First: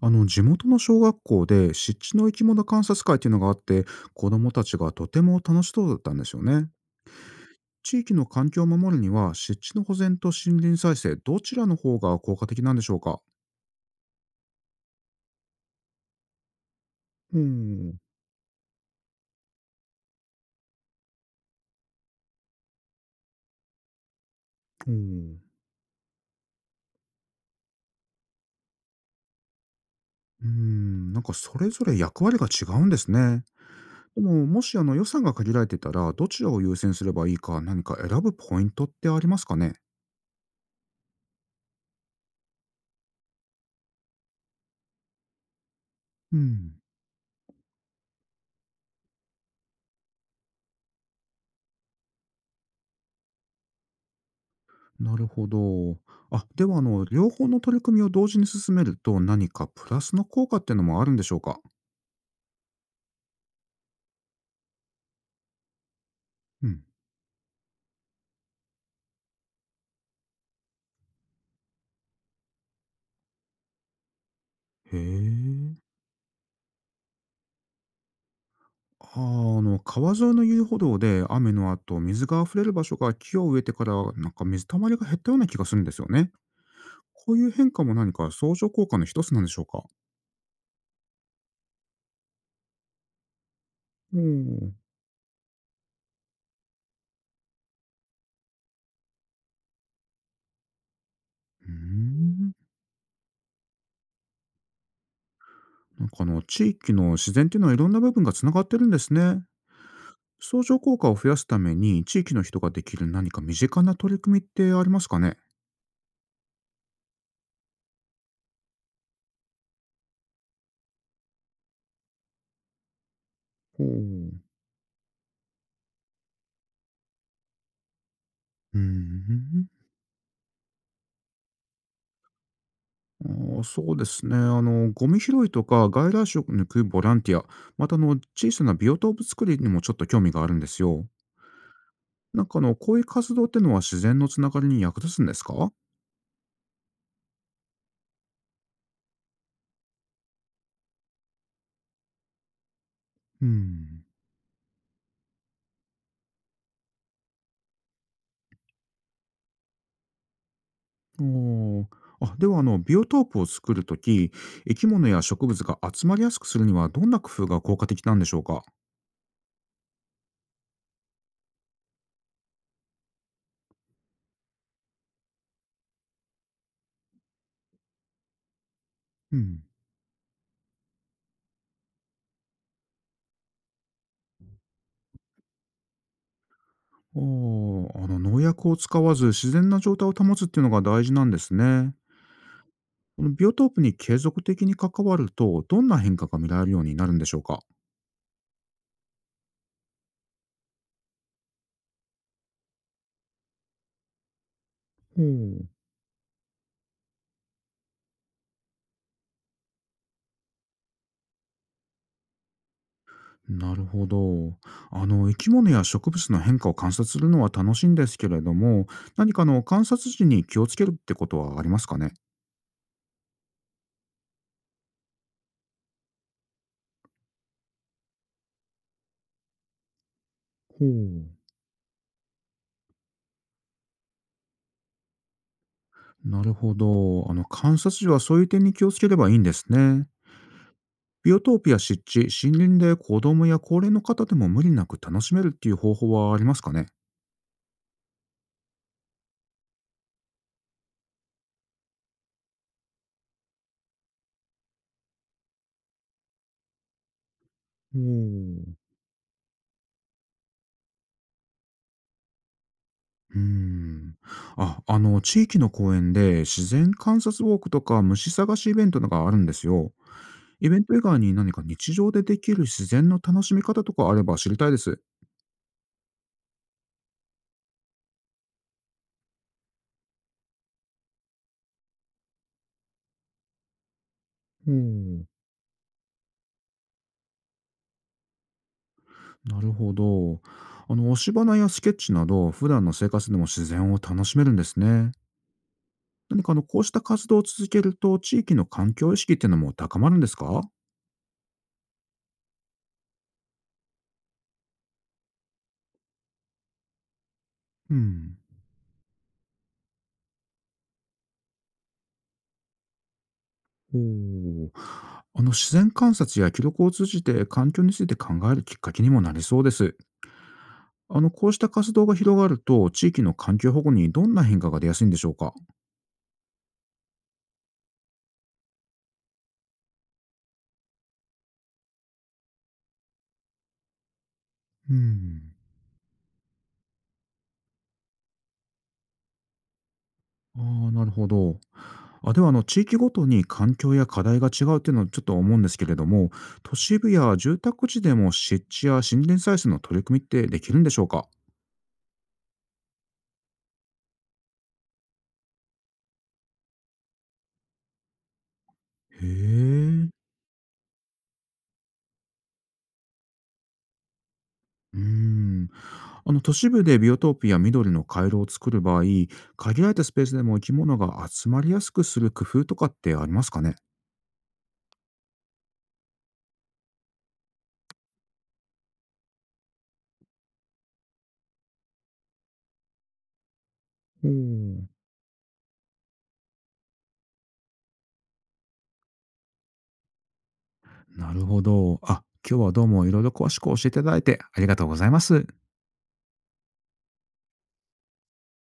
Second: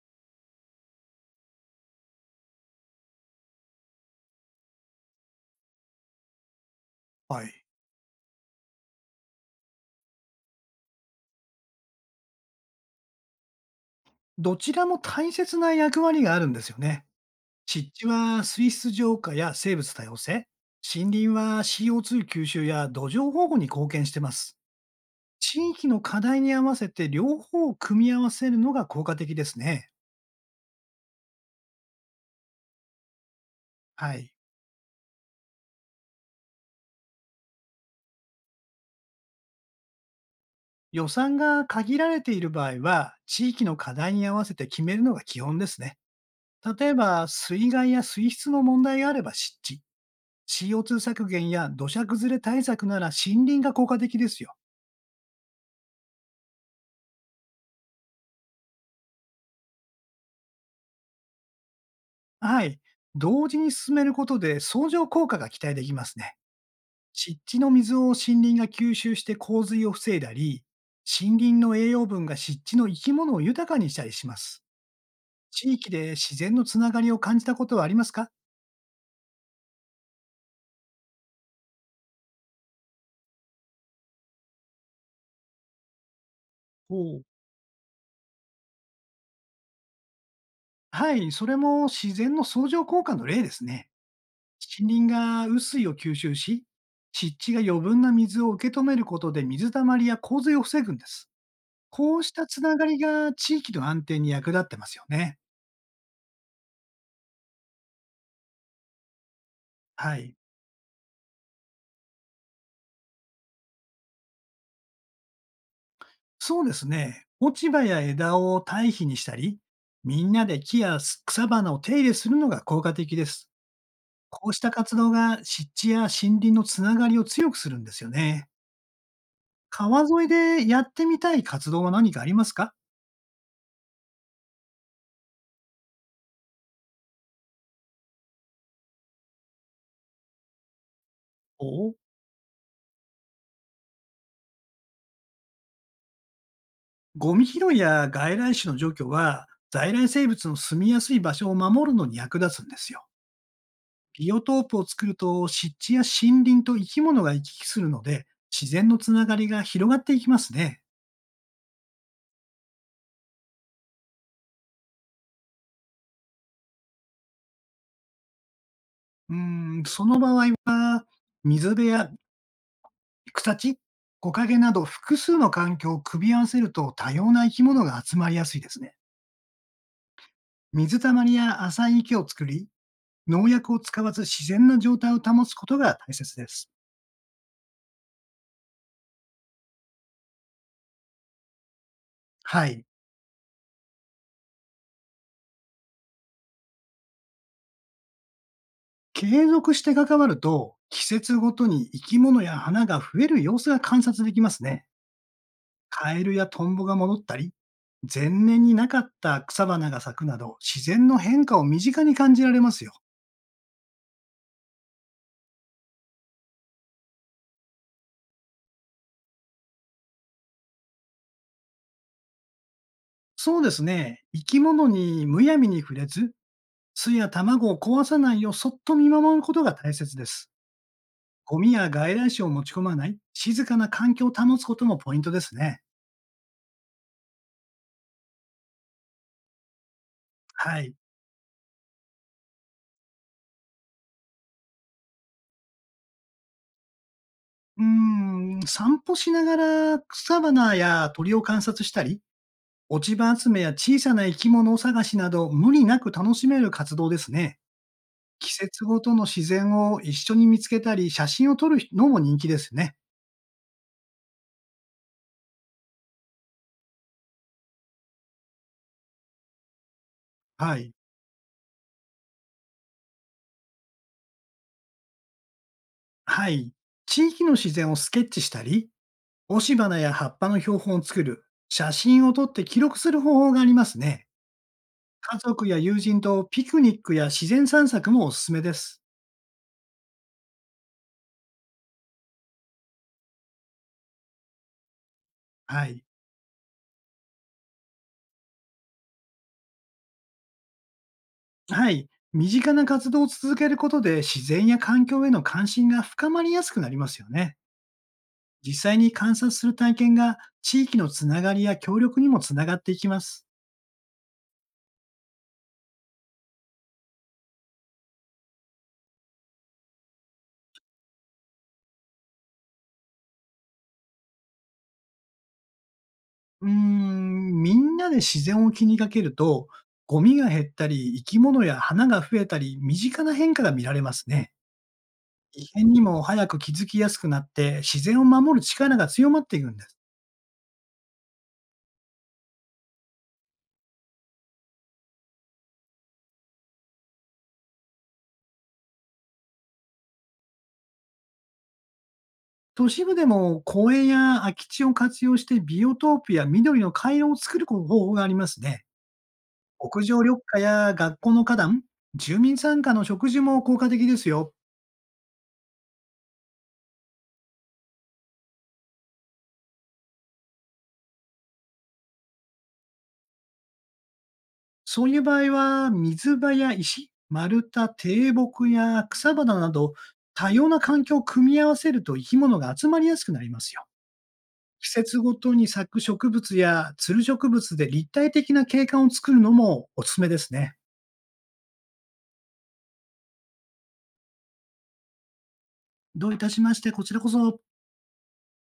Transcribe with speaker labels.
Speaker 1: 地元の小学校で湿地の生き物観察会っていうのがあって子どもたちがとても楽しそうだったんですよね。
Speaker 2: はい。
Speaker 1: 地域の環境を守るには湿地の保全と森林再生どちらの方が効果的なんでしょうか？
Speaker 2: どちらも大切な役割があるんですよね。
Speaker 1: ほう
Speaker 2: 湿
Speaker 1: ほ
Speaker 2: 地は水質浄化や生物多様性、森林は CO2 吸収や土壌保護に貢献してます。
Speaker 1: う。
Speaker 2: 地域の課題に合わせて両方を組み合わせるのが効果的ですね。
Speaker 1: なんかそれぞれ役割が違うんですね。
Speaker 2: は
Speaker 1: で
Speaker 2: い。
Speaker 1: ももし予算が限られてたらどちらを優先すればいいか何か選ぶポイントってありますかね？
Speaker 2: 予算が限られている場合は、地域の課題に合わせて決めるのが基本ですね。
Speaker 1: うん。
Speaker 2: 例えば、水害や水質の問題があれば湿地、CO2 削減や土砂崩れ対策なら森林が効果的ですよ。
Speaker 1: なるほど。あ、では両方の取り組みを同時に進めると、何かプラスの効果っていうのもあるんでしょうか？
Speaker 2: はい。同時に進めることで相乗効果が期待できますね。
Speaker 1: うん。
Speaker 2: 湿地の水を森林が吸収して洪水を防いだり、森林の栄養分が湿地の生き物を豊かにしたりします。
Speaker 1: へ
Speaker 2: 地
Speaker 1: え。
Speaker 2: 域で自然のつながりを感じたことはありますか？
Speaker 1: ああ、川沿いの遊歩道で雨の後、水が溢れる場所が木を植えてから、なんか水たまりが減ったような気がするんですよね。
Speaker 2: おう。
Speaker 1: こういう変化も何か相乗効果の一つなんでしょうか？
Speaker 2: はい、それも自然の相乗効果の例ですね。
Speaker 1: おお。うー
Speaker 2: 森林が雨水を吸収し、湿地が余分な水を受け止めることで水たまりや洪水を防ぐんです。こうした
Speaker 1: ん。
Speaker 2: つながりが地域の安定に役立ってますよね。
Speaker 1: なんか地域の自然っていうのはいろんな部分が繋がってるんですね。
Speaker 2: はい。
Speaker 1: 相乗効果を増やすために、地域の人ができる何か身近な取り組みってありますかね？
Speaker 2: そうですね。落ち葉や枝を堆肥にしたり、みんなで木や草花を手入れするのが効果的です。
Speaker 1: ほう。
Speaker 2: こうした活動が湿地や森林のつながりを強くするんですよね。
Speaker 1: うん。
Speaker 2: 川沿いでやってみたい活動は何かありますか？
Speaker 1: あそうですね。ゴミ拾いとか外来種を抜くボランティア、また小さなビオトープ作りにもちょっと興味があるんですよ。
Speaker 2: お。
Speaker 1: なんかこういう活動ってのは自然のつながりに役立つんですか？
Speaker 2: ゴミ拾いや外来種の除去は、在来生物の住みやすい場所を守るのに役立つんですよ。
Speaker 1: うん。
Speaker 2: ビオトープを作ると湿地や森林と生き物が行き来するので、自然のつながりが広がっていきますね。
Speaker 1: おー。あ、ではビオトープを作るとき、生き物や植物が集まりやすくするにはどんな工夫が効果的なんでしょうか？
Speaker 2: うーん、その場合は、水辺や草地、木陰など複数の環境を組み合わせると多様な生き物が集まりやすいですね。
Speaker 1: うん。
Speaker 2: 水たまりや浅い池を作り、農薬を使わず自然な状態を保つことが大切です。
Speaker 1: おー。農薬を使わず自然な状態を保つっていうのが大事なんですね。
Speaker 2: はい。
Speaker 1: このビオトープに継続的に関わると、どんな変化が見られるようになるんでしょうか？
Speaker 2: 継続して関わると、季節ごとに生き物や花が増える様子が観察できますね。
Speaker 1: ほう。
Speaker 2: カエルやトンボが戻ったり、前年になかった草花が咲くなど、自然の変化を身近に感じられますよ。
Speaker 1: なるほど。生き物や植物の変化を観察するのは楽しいんですけれども、何か観察時に気をつけるってことはありますかね？
Speaker 2: そうですね。生き物にむやみに触れず、巣や卵を壊さないようそっと見守ることが大切です。
Speaker 1: ほう。
Speaker 2: ゴミや外来種を持ち込まない、静かな環境を保つこともポイントですね。
Speaker 1: なるほど。観察時はそういう点に気をつければいいんですね。
Speaker 2: はい。
Speaker 1: ビオトープや湿地、森林で子供や高齢の方でも無理なく楽しめるっていう方法はありますかね？
Speaker 2: うーん、散歩しながら草花や鳥を観察したり、落ち葉集めや小さな生き物を探しなど、無理なく楽しめる活動ですね。
Speaker 1: ほ
Speaker 2: 季節
Speaker 1: う。
Speaker 2: ごとの自然を一緒に見つけたり、写真を撮るのも人気ですね。
Speaker 1: うーん。あ、地域の公園で自然観察ウォークとか虫探しイベントなんかあるんですよ。イ
Speaker 2: は
Speaker 1: ベン
Speaker 2: い。
Speaker 1: ト以外に何か日常でできる自然の楽しみ方とかあれば知りたいです。
Speaker 2: はい。地域の自然をスケッチしたり、押し花や葉っぱの標本を作る、写真を撮って記録する方法がありますね。
Speaker 1: おん、
Speaker 2: 家族や友人とピクニックや自然散策もおすすめです。
Speaker 1: なるほど。押し花やスケッチなど、普段の生活でも自然を楽しめるんですね。
Speaker 2: はい。
Speaker 1: 何かこうした活動を続けると、地域の環境意識っていうのも高まるんですか？
Speaker 2: はい。身近な活動を続けることで自然や環境への関心が深まりやすくなりますよね。
Speaker 1: うん。
Speaker 2: 実際に観察する体験が地域のつながりや協力にもつながっていきます。
Speaker 1: おー。自然観察や記録を通じて環境について考えるきっかけにもなりそうです。こうした活動が広がると、地域の環境保護にどんな変化が出やすいんでしょうか？
Speaker 2: うーん、みんなで自然を気にかけると、ゴミが減ったり、生き物や花が増えたり、身近な変化が見られますね。
Speaker 1: うん。
Speaker 2: 異変にも早く気づきやすくなって、自然を守る力が強まっていくんです。
Speaker 1: ああ、なるほど。あ、では地域ごとに環境や課題が違うっていうのをちょっと思うんですけれども、都市部や住宅地でも湿地や森林再生の取り組みってできるんでしょうか？
Speaker 2: 都市部でも公園や空き地を活用してビオトープや緑の回廊を作る方法がありますね。
Speaker 1: へ
Speaker 2: 屋
Speaker 1: え。う
Speaker 2: 上緑化や学校の花壇、住民参加の植樹も効果的ですよ。
Speaker 1: ーん。都市部でビオトープや緑の回廊を作る場合、限られたスペースでも生き物が集まりやすくする工夫とかってありますかね？
Speaker 2: そういう場合は、水場や石、丸太、低木や草花など、多様な環境を組み合わせると生き物が集まりやすくなりますよ。
Speaker 1: おお。
Speaker 2: 季節ごとに咲く植物やつる植物で立体的な景観を作るのもおすすめですね。
Speaker 1: なるほど。あ、今日はどうもいろいろ詳しく教えていただいてありがとうございます。
Speaker 2: どういたしまして、こちらこそ。